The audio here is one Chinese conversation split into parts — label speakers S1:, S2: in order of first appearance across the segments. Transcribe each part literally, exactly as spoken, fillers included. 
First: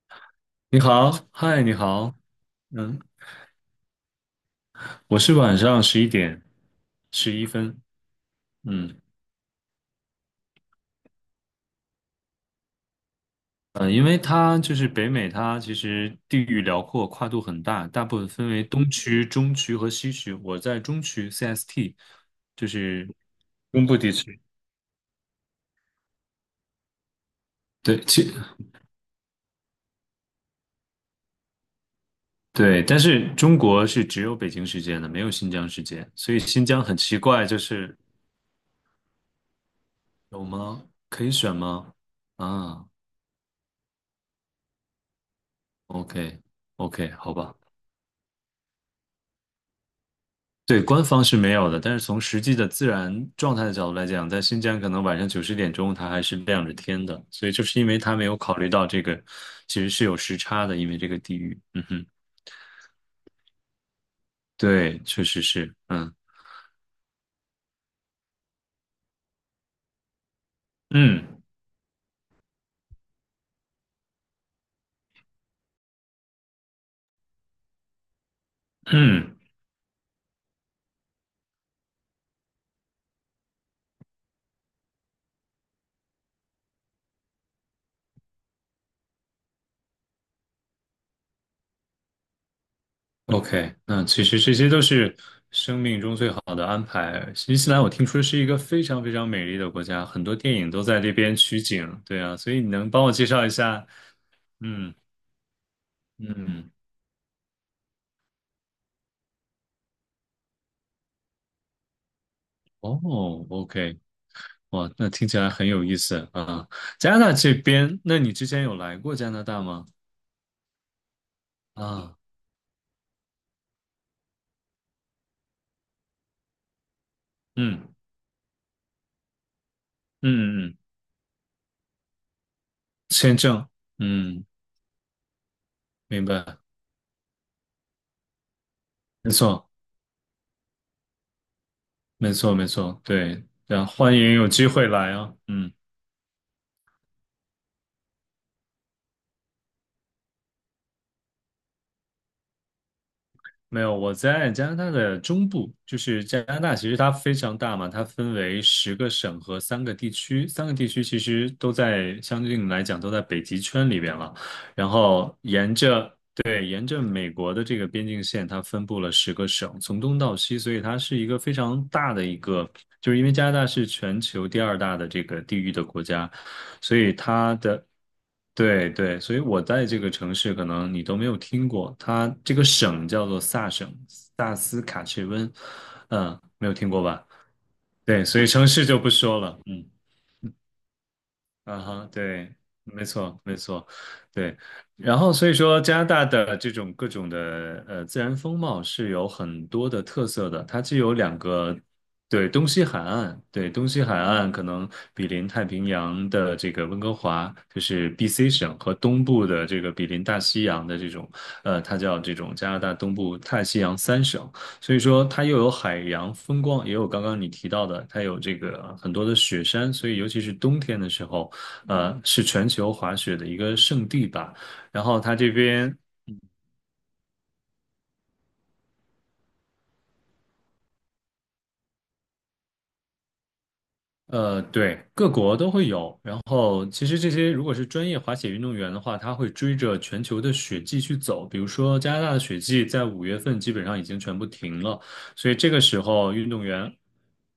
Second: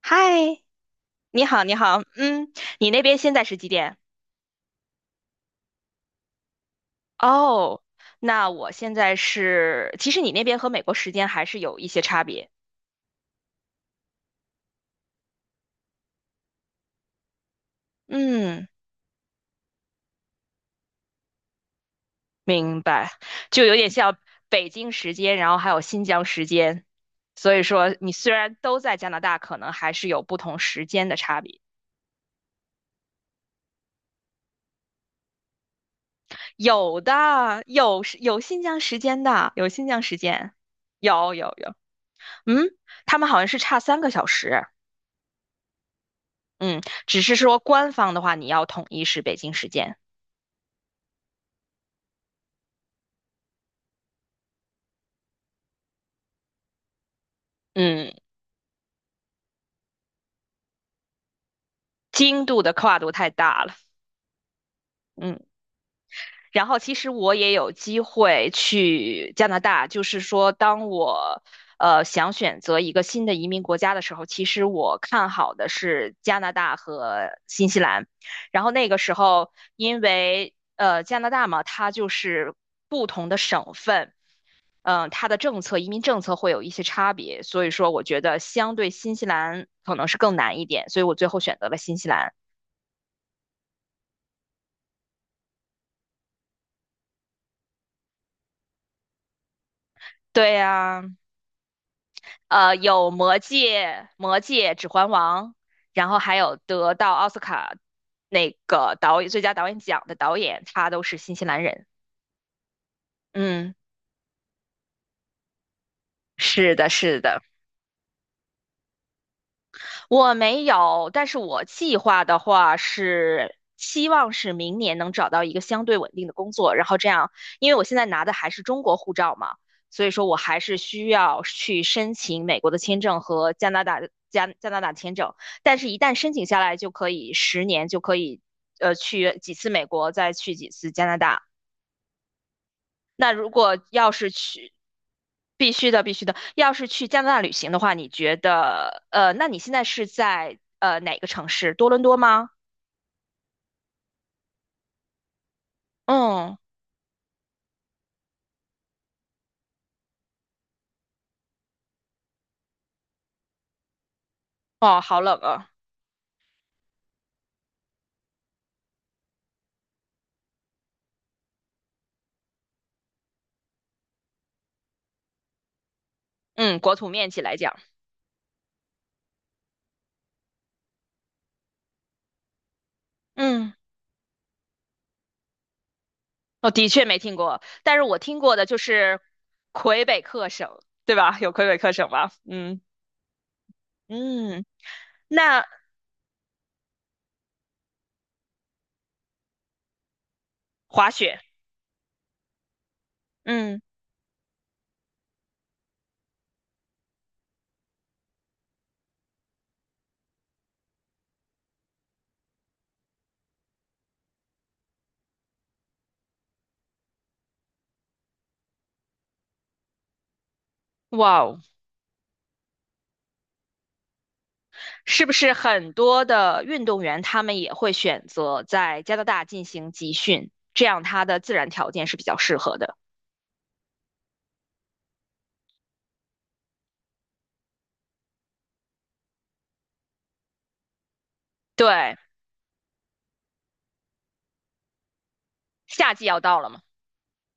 S1: 嗨，
S2: 你好，
S1: 你好，
S2: 嗨，你
S1: 你好，
S2: 好。
S1: 嗯，你
S2: 嗯，
S1: 那边现在是几点？
S2: 我是晚上十一点十一分。
S1: 哦，那我现
S2: 嗯
S1: 在是，其实你那边和美国时间还是有一些差别。
S2: 嗯呃因为它就是北美，它其实地域辽阔，跨度很大，大部分分为
S1: 嗯，
S2: 东区、中区和西区。我在中区 C S T，就
S1: 明
S2: 是
S1: 白，就有
S2: 中
S1: 点
S2: 部地
S1: 像
S2: 区。
S1: 北京时间，然后还有新疆时间，所以说
S2: 对，
S1: 你虽
S2: 其
S1: 然都在加拿大，可能还是有不同时间的差别。
S2: 对，但是中国是只有北京时间的，没有新疆时间，所以新疆很
S1: 有
S2: 奇怪，就
S1: 的，
S2: 是
S1: 有时有新疆时间的，有新疆时
S2: 有
S1: 间，
S2: 吗？可以
S1: 有有
S2: 选
S1: 有，
S2: 吗？
S1: 嗯，
S2: 啊
S1: 他们好像是差三个小时。
S2: ，OK，
S1: 嗯，
S2: OK，
S1: 只是
S2: 好吧。
S1: 说官方的话，你要统一是北京时间。
S2: 对，官方是没有的，但是从实际的自然状态的角度来讲，在新疆可能晚上九十点钟它还是亮着天的，所以就是因为
S1: 嗯，
S2: 它没有考虑到这个，其实是有时差的，因为这个地域。嗯哼。
S1: 经度的跨度太大了。
S2: 对，确
S1: 嗯，
S2: 实是。嗯
S1: 然后其实我也有机会去加拿大，就是说，当
S2: 嗯
S1: 我呃想选择一个新的移民国家的时候，其实我看好的是加拿大和新西兰。然后那个时
S2: 嗯
S1: 候，因为呃加拿大嘛，它就是不同的省份。嗯、呃，它的政策、移民政策会有一些差别，所以说我觉得相对新西兰可能是更难一点，所以我最后选择了新西兰。
S2: ，OK，那其实这些都是生命中最好的安排。新西兰我听说是一个非常非常美丽的国家，很多
S1: 对
S2: 电影都在
S1: 呀、
S2: 这边取景。对啊，所以你
S1: 呃，
S2: 能帮
S1: 有
S2: 我介
S1: 《魔
S2: 绍一下？
S1: 戒》《魔戒》《指
S2: 嗯
S1: 环王》，然后还有
S2: 嗯，
S1: 得到奥斯卡那个导演最佳导演奖的导演，他都是新西兰人。
S2: 哦
S1: 嗯，
S2: ，OK。哇，那听起来很有意思啊！
S1: 是的，
S2: 加拿
S1: 是
S2: 大
S1: 的。
S2: 这边，那你之前有来过加拿大吗？
S1: 我没有，但是我计
S2: 啊，
S1: 划的话是希望是明年能找到一个相对稳定的工作，然后这样，因为我
S2: 嗯
S1: 现在拿的还是中国护照嘛，所以说我还
S2: 嗯
S1: 是
S2: 嗯，
S1: 需要去申请美国的签证
S2: 签
S1: 和
S2: 证，
S1: 加拿大
S2: 嗯，
S1: 加加拿大签证，但是一旦
S2: 明
S1: 申请下
S2: 白，
S1: 来就可以十年就可以，呃，
S2: 没
S1: 去几
S2: 错，
S1: 次美国，再去几次加拿大。
S2: 没错，没错，
S1: 那
S2: 对，
S1: 如果
S2: 然后
S1: 要
S2: 欢
S1: 是
S2: 迎有机
S1: 去，
S2: 会来啊，嗯。
S1: 必须的，必须的，要是去加拿大旅行的话，你觉得，呃，那你现在是在呃哪个城市？多伦多吗？
S2: 没有，我在加拿大的中部，就是加
S1: 嗯，
S2: 拿大，其实它非常大嘛，它分为十个省和三个地区，三个地区其实都在相对应来讲都在北极圈里边了。然
S1: 哦，好
S2: 后
S1: 冷啊。
S2: 沿着对沿着美国的这个边境线，它分布了十个省，从东到西，所以它是一个非常大的一个。就是因为加拿大是全球第二大的这个地域的国家，
S1: 嗯，国
S2: 所
S1: 土
S2: 以
S1: 面积
S2: 它
S1: 来讲，
S2: 的对对，所以我在这个城市可能你都没有听过，它这个省叫做萨
S1: 嗯，
S2: 省。萨斯卡切温，嗯，没
S1: 我
S2: 有
S1: 的
S2: 听过
S1: 确没
S2: 吧？
S1: 听过，但是我
S2: 对，
S1: 听
S2: 所以
S1: 过的
S2: 城
S1: 就
S2: 市就不
S1: 是
S2: 说了，嗯。
S1: 魁北克省，对吧？有魁北
S2: 啊
S1: 克省
S2: 哈，
S1: 吧？
S2: 对，
S1: 嗯
S2: 没错，没错，对。
S1: 嗯，
S2: 然后所以
S1: 那
S2: 说，加拿大的这种各种的呃自然风貌是有很多的特色的，它既
S1: 滑
S2: 有两
S1: 雪，
S2: 个。对，东西海岸。对，
S1: 嗯，
S2: 东西海岸可能比邻太平洋的这个温哥华，就是 B C 省和东部的这个比邻大西洋的这种。呃，它叫这种加拿大东部大西洋三省。所以说，它又有海洋风光，也有刚刚你提到的，它有这个很多的雪山，所以尤其是冬天的时
S1: 哇
S2: 候。
S1: 哦。
S2: 呃，是全球滑雪的一个圣地吧。然后
S1: 是不
S2: 它这
S1: 是很
S2: 边。
S1: 多的运动员他们也会选择在加拿大进行集训，这样他的自然条件是比较适合的。
S2: 呃，对，各国都会有。然后其实这些如果是专业滑雪运动员的话，他会追着全球的雪季去走。比如说加
S1: 对，
S2: 拿大的雪季在五月份基本上已经全部停了，所以这个时
S1: 夏季
S2: 候
S1: 要
S2: 运
S1: 到
S2: 动
S1: 了嘛。
S2: 员，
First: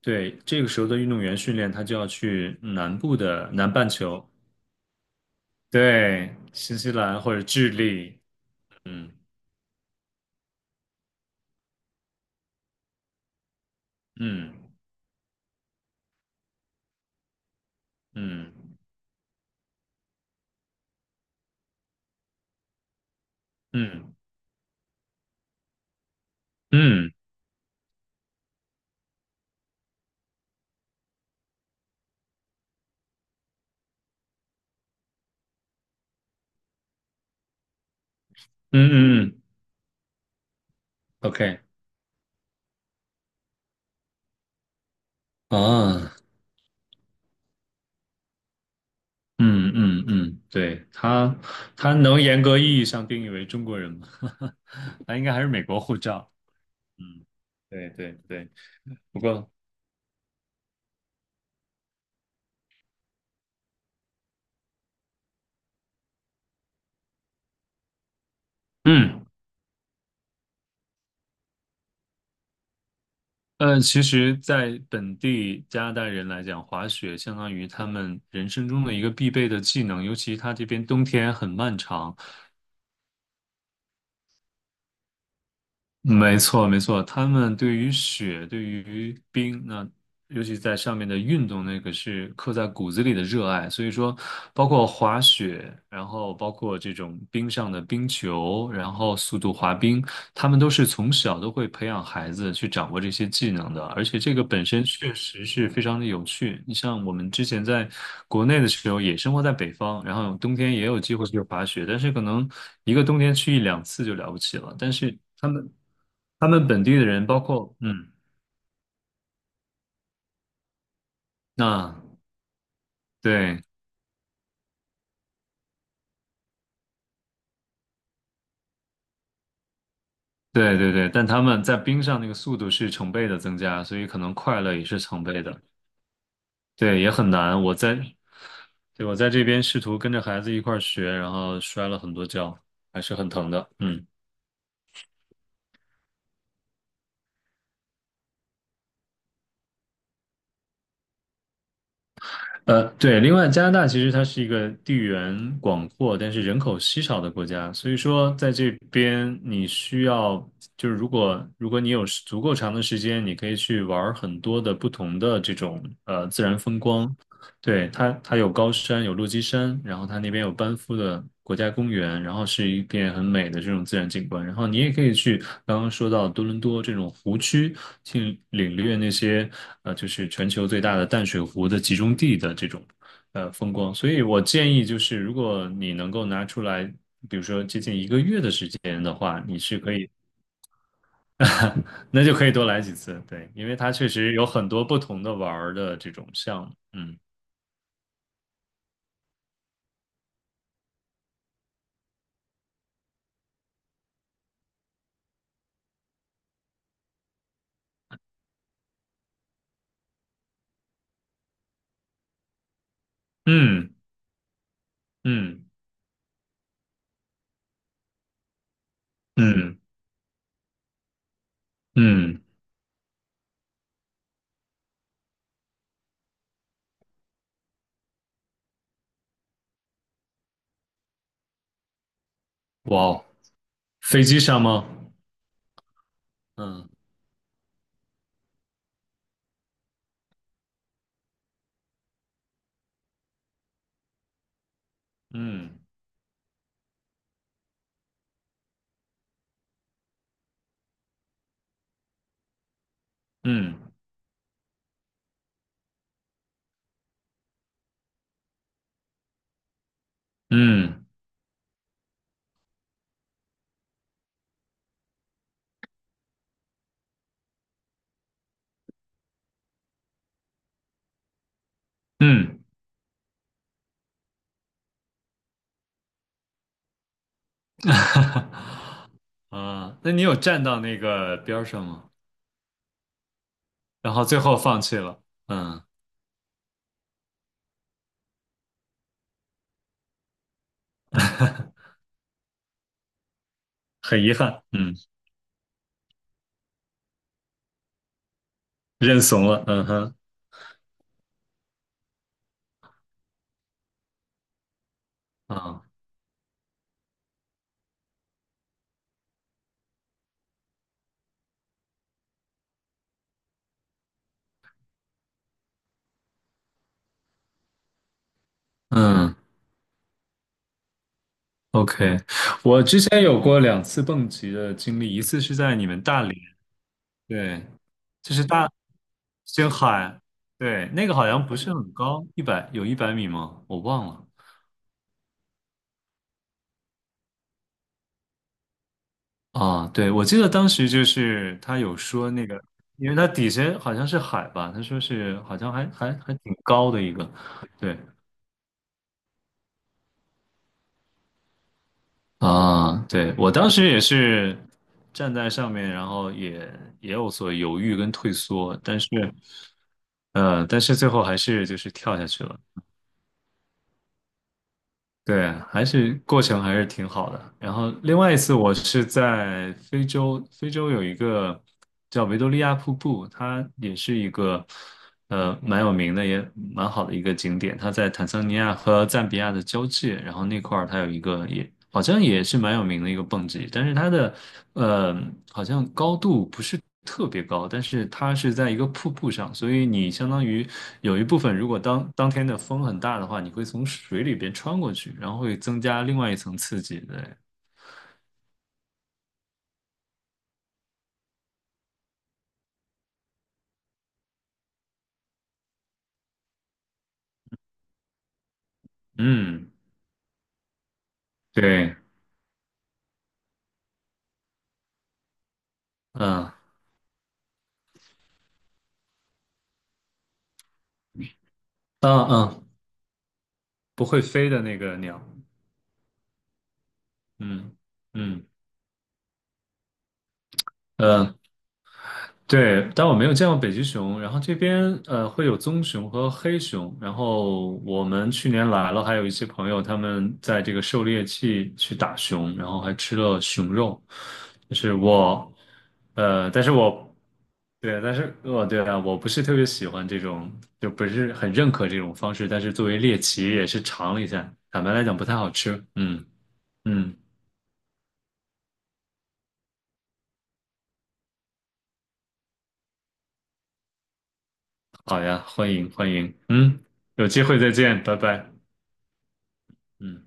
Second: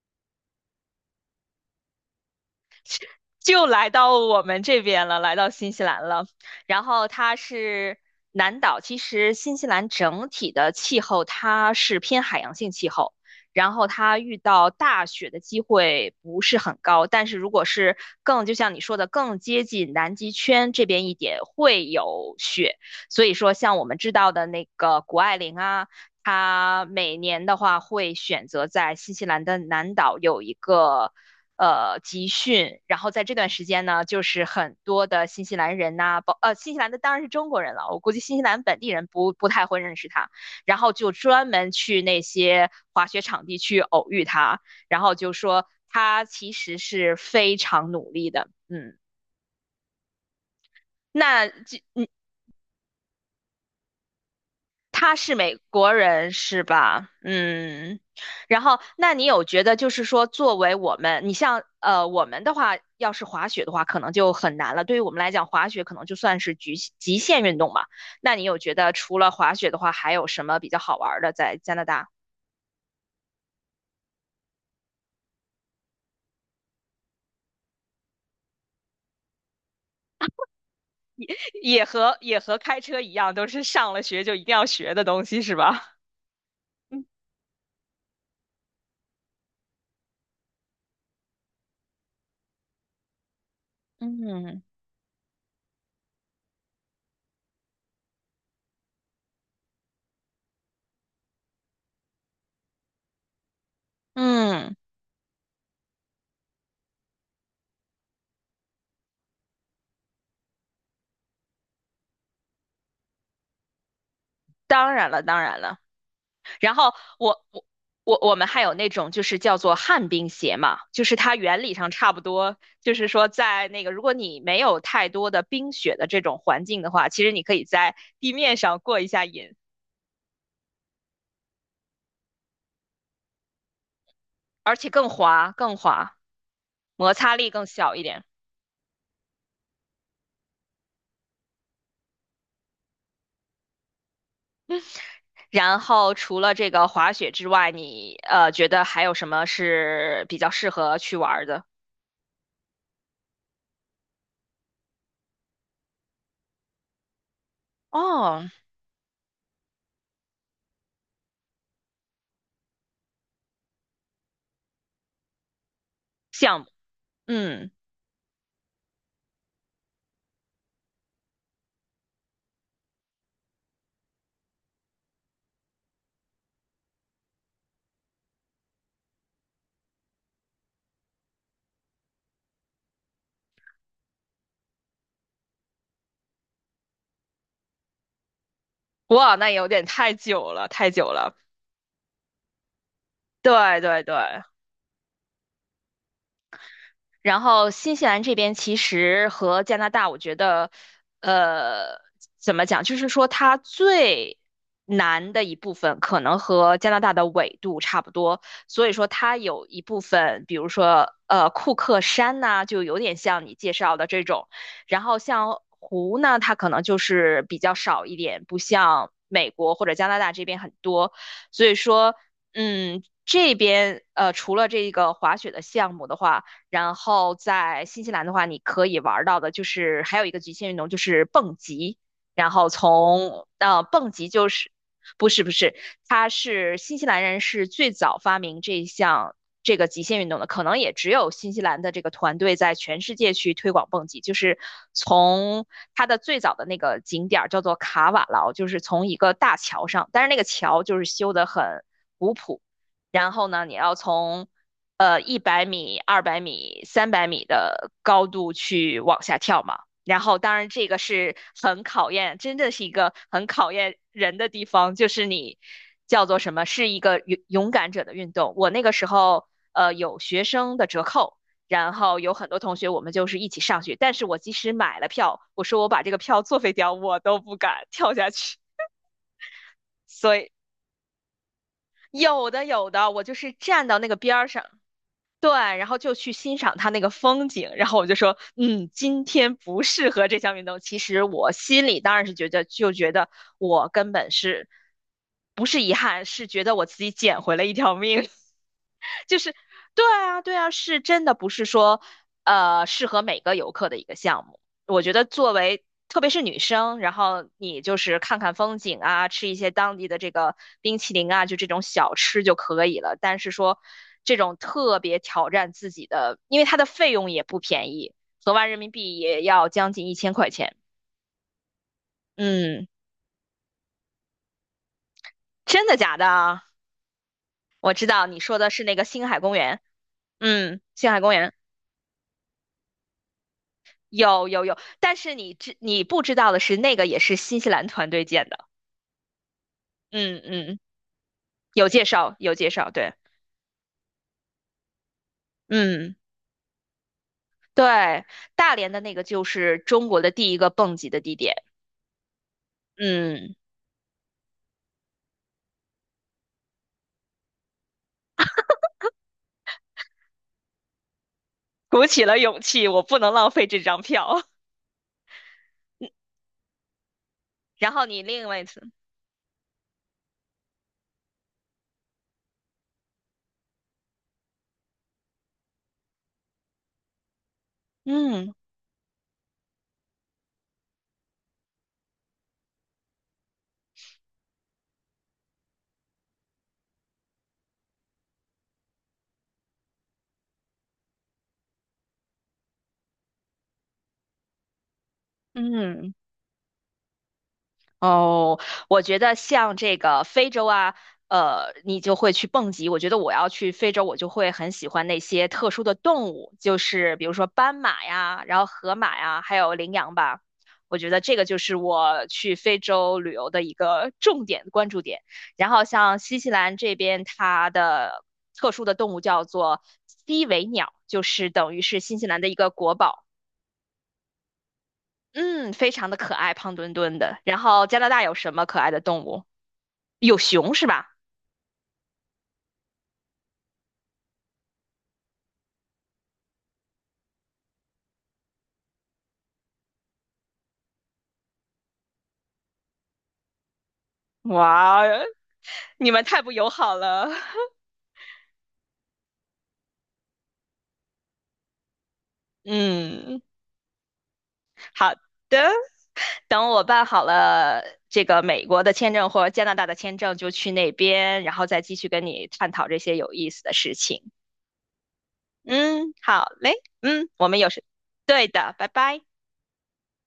S2: 对，这个时候的运动员训练，他就要去南部的
S1: 就
S2: 南半
S1: 来到
S2: 球。
S1: 我们这边了，来到新西兰了。
S2: 对，新
S1: 然
S2: 西
S1: 后
S2: 兰
S1: 它
S2: 或者智
S1: 是
S2: 利。
S1: 南岛，其
S2: 嗯
S1: 实新西兰整体的气候它是偏海洋性气候，然后它遇
S2: 嗯
S1: 到大雪的机会不是很高。但是如果是更，就像
S2: 嗯
S1: 你说的，更接近南极圈这边一点会有雪。所以说，像我们知
S2: 嗯
S1: 道的那个谷爱凌啊。
S2: 嗯
S1: 她
S2: 嗯
S1: 每年的话会选择在新西兰的南岛有一个呃集训，然后在这段时间呢，就是很多的新西兰人呐、啊包呃新西兰的当然是中国人了，我估计新西兰本地
S2: 嗯
S1: 人不
S2: 嗯
S1: 不太会认识他，然后就专
S2: ，OK。
S1: 门去那些滑雪场地去偶遇他，然后就说
S2: 啊，
S1: 他其实是非常努力的，嗯。
S2: 嗯嗯嗯，对，他，
S1: 那这
S2: 他
S1: 嗯，
S2: 能严格意义上定义为中国人吗？
S1: 他
S2: 他应该
S1: 是
S2: 还是
S1: 美
S2: 美国
S1: 国
S2: 护
S1: 人
S2: 照。
S1: 是吧？
S2: 嗯，对
S1: 嗯，
S2: 对对，
S1: 然后那
S2: 不
S1: 你有
S2: 过，
S1: 觉得就是说，作为我们，你像呃我们的话，要是滑雪的话，可能就很难了。对于我们来讲，滑雪可能就算是局极限运动嘛。那你有觉得除
S2: 嗯
S1: 了滑雪的话，还有什么比较好玩儿的在加拿大？
S2: 呃，其实，在本地加拿大人来讲，滑雪相当于他们人生中的一个必备的技能，尤其他这边冬天很 漫
S1: 也
S2: 长。
S1: 和也和开车一样，都是上了学就一定要学的东西是吧？
S2: 没错，没错，
S1: 嗯
S2: 他们对于雪，对于冰，那尤其在上面的运动，那个是刻在骨子里的热爱。所以说，
S1: 嗯
S2: 包括滑雪，然后包括这种冰上的冰球，然后速度滑冰，他们都是从小都会培养孩子去掌握这些技能的，而且这个本
S1: 嗯，
S2: 身确实是非常的有趣。你像我们之前在国内的时候，也生活在北方，然后冬天也有机会去滑雪，但是可能一个冬天去一两次就了不起了。
S1: 当
S2: 但
S1: 然
S2: 是
S1: 了，当
S2: 他
S1: 然
S2: 们
S1: 了。
S2: 他们
S1: 然
S2: 本
S1: 后
S2: 地的人，包
S1: 我我
S2: 括嗯，
S1: 我我们还有那种就是叫做旱冰鞋嘛，就是它原理上差
S2: 那
S1: 不多，就是说
S2: 对
S1: 在那个如果你没有太多的冰雪的这种环境的话，其实你可以在地面上过一下瘾，
S2: 对对对，但他们在冰上那个速度是成倍的增加，所以可能快乐
S1: 而
S2: 也
S1: 且
S2: 是
S1: 更
S2: 成倍
S1: 滑
S2: 的。
S1: 更滑，
S2: 对，也
S1: 摩
S2: 很
S1: 擦力
S2: 难。
S1: 更
S2: 我
S1: 小
S2: 在
S1: 一点。
S2: 对，我在这边试图跟着孩子一块儿学，然后摔了很多跤，还是很疼的。嗯，
S1: 然后除了这个滑雪之外，你呃觉得还有什么是比较适合去玩儿的？
S2: 呃，对，另外加拿大其实它是一个地缘广阔，但是人口稀少的国家，所以说
S1: 哦，
S2: 在这边你需要，就是如果如果你有足够长的时间，你可以去玩儿很多的不同的这种呃自然
S1: 项目，
S2: 风光。
S1: 嗯，
S2: 对，它，它有高山，有落基山，然后它那边有班夫的国家公园，然后是一片很美的这种自然景观。然后你也可以去刚刚说到多伦多这种湖区，去领略那些呃，就是全球最大的淡水湖的集中地的这种呃风光。所以我建议就是，如果你能够拿出来，比如说接近一个月的时间的
S1: 哇，
S2: 话，
S1: 那
S2: 你
S1: 有
S2: 是
S1: 点
S2: 可以。
S1: 太久了，太久了。
S2: 那就可以多来几次。对，因为
S1: 对
S2: 它
S1: 对
S2: 确
S1: 对，
S2: 实有很多不同的玩儿的这种项目。嗯。
S1: 然后新西兰这边其实和加拿大，我觉得，呃，怎么讲，就是说它最难的一部分可能和加拿大的纬度差不多，所以说它有一部分，比如说呃库克山呐、就有点像你介
S2: 嗯
S1: 绍的这种，然后像
S2: 嗯。
S1: 湖呢，它可能就是比较少一点，不像美国
S2: 嗯
S1: 或者加拿大这边很多，所以说，
S2: 嗯，
S1: 嗯，这边呃除了这个滑雪的项目的话。然后在新西兰的话，你可以玩到的就是还有一个极限运动就是蹦极，然后
S2: 哇哦，
S1: 从呃蹦
S2: 飞
S1: 极
S2: 机
S1: 就
S2: 上
S1: 是
S2: 吗？
S1: 不是不是，它是
S2: 嗯
S1: 新西兰人是最早发明这项这个极限运动的，可能也只有新西兰的这个团队在全世界去推广蹦极，就是从
S2: 嗯
S1: 它的最早的那个景点儿叫做卡瓦劳，就是从一个大桥上，但是那个桥就是修得很古朴。然后呢，你
S2: 嗯
S1: 要从呃一百米、二百米、三百米的高度去往下跳嘛。然后，当然这个
S2: 嗯
S1: 是很考验，真的是一个很考验人的地方，就是你叫做什么，是一个勇勇敢者的运动。我那个时候，呃，有学生的折扣，然后有很多
S2: 嗯，
S1: 同学我们就是一起上去，但是我即使买了票，我说我把这个票作废掉，我都不敢跳下 去。
S2: 啊，那你有
S1: 所以
S2: 站到那个边儿上吗？
S1: 有的有的，我就是站到那
S2: 然
S1: 个
S2: 后
S1: 边
S2: 最
S1: 儿
S2: 后
S1: 上，
S2: 放弃了，
S1: 对，
S2: 嗯，
S1: 然后就去欣赏它那个风景，然后我就说，嗯，今天不适合这项运动。其实我 心里当然是觉得，就觉得我根
S2: 很
S1: 本
S2: 遗憾，
S1: 是
S2: 嗯，
S1: 不是遗憾，是觉得我自己捡回了一条命。
S2: 认
S1: 就
S2: 怂
S1: 是，
S2: 了，嗯
S1: 对
S2: 哼，
S1: 啊，对啊，是真的不是说，呃，适合每个游客的一个项目。我觉得作为
S2: 啊，
S1: 特别是女生，然后你就是看看风景啊，吃一些当地的这个冰淇淋啊，就这种小吃就可以了。但是说这种特别挑战自己的，因为它的费用也不便宜，合完人民币
S2: 嗯
S1: 也要将近一千块钱。
S2: ，OK，我
S1: 嗯，
S2: 之前有过两次蹦极的经历，一次是在
S1: 真
S2: 你
S1: 的
S2: 们
S1: 假
S2: 大
S1: 的
S2: 连。
S1: 啊？
S2: 对，
S1: 我知道
S2: 就
S1: 你
S2: 是
S1: 说的
S2: 大
S1: 是那个星海公
S2: 星
S1: 园。
S2: 海。
S1: 嗯，
S2: 对，那
S1: 星
S2: 个
S1: 海
S2: 好
S1: 公
S2: 像
S1: 园
S2: 不是很高，一百有一百米吗？我忘了。
S1: 有有有，但是你知你不知道的是，那个也是新西兰团队建的。
S2: 啊，对，我记
S1: 嗯
S2: 得当
S1: 嗯，
S2: 时就是他
S1: 有
S2: 有
S1: 介
S2: 说
S1: 绍
S2: 那
S1: 有
S2: 个，
S1: 介绍，
S2: 因
S1: 对，
S2: 为它底下好像是海吧，他说是好像还还
S1: 嗯。
S2: 还挺高的一个。对
S1: 对，大连的那个就是中国的第一个蹦极的地点。
S2: 啊，对，我
S1: 嗯，
S2: 当时也是站在上面，然后也也有所犹豫跟退缩，但是呃，但是最后还是就是
S1: 鼓
S2: 跳
S1: 起
S2: 下
S1: 了
S2: 去了。
S1: 勇气，我不能浪费这张票。
S2: 对，还是过程还是挺好的。然后
S1: 然后
S2: 另
S1: 你
S2: 外一
S1: 另
S2: 次
S1: 外一
S2: 我
S1: 次，
S2: 是在非洲，非洲有一个叫维多利亚瀑布，它也是一个呃蛮有名的，也蛮好的一个景点。它在坦桑
S1: 嗯
S2: 尼亚和赞比亚的交界，然后那块儿它有一个也好像也是蛮有名的一个蹦极，但是它的呃，好像高度不是特别高，但是它是在一个瀑布上，所以你相当于有一部分，如果当当天的风很大的话，你会从水里边穿过去，然后会增加
S1: 嗯。
S2: 另外一层刺激。对，
S1: 哦，我觉得像这个非洲啊，呃，你就会去蹦极。我觉得我要去非洲，我就会很喜欢那些特殊的动物，就是比如说斑马呀，然后河马呀，还
S2: 嗯，
S1: 有羚羊吧。我觉得这个就是
S2: 对，
S1: 我去非洲旅游的一个重点关注点。然后像新
S2: 嗯，
S1: 西
S2: 啊
S1: 兰这边，它的特殊的动物叫做西尾鸟，就是等于是新西兰的一
S2: 嗯，
S1: 个国宝。
S2: 不会飞的那个鸟，
S1: 嗯，非常的可爱，胖墩墩的。然
S2: 嗯
S1: 后加拿大有
S2: 嗯。
S1: 什么可爱的动物？有熊是吧？
S2: 呃。对，但我没有见过北极熊。然后这边呃会有棕熊和黑熊。然后我们去年来了，还有一些朋友他们在这个狩猎季去打熊，然后还吃了熊肉。就是
S1: 哇，
S2: 我，
S1: 你们太
S2: 呃，
S1: 不
S2: 但
S1: 友
S2: 是
S1: 好
S2: 我
S1: 了。
S2: 对，但是我对啊，我不是特别喜欢这种，就不是很认可这种方式。但是作为猎
S1: 嗯，
S2: 奇也是尝了一下，坦白来
S1: 好
S2: 讲不太好
S1: 的，
S2: 吃。嗯
S1: 等我办
S2: 嗯，
S1: 好了这个美国的签证或加拿大的签证，就去那边，然后再继续跟你探讨这些有意思的事情。
S2: 好呀，欢迎欢
S1: 嗯，
S2: 迎，
S1: 好嘞，
S2: 嗯，有
S1: 嗯，
S2: 机
S1: 我们
S2: 会
S1: 有
S2: 再
S1: 事。
S2: 见，拜
S1: 对
S2: 拜。
S1: 的，拜拜。
S2: 嗯。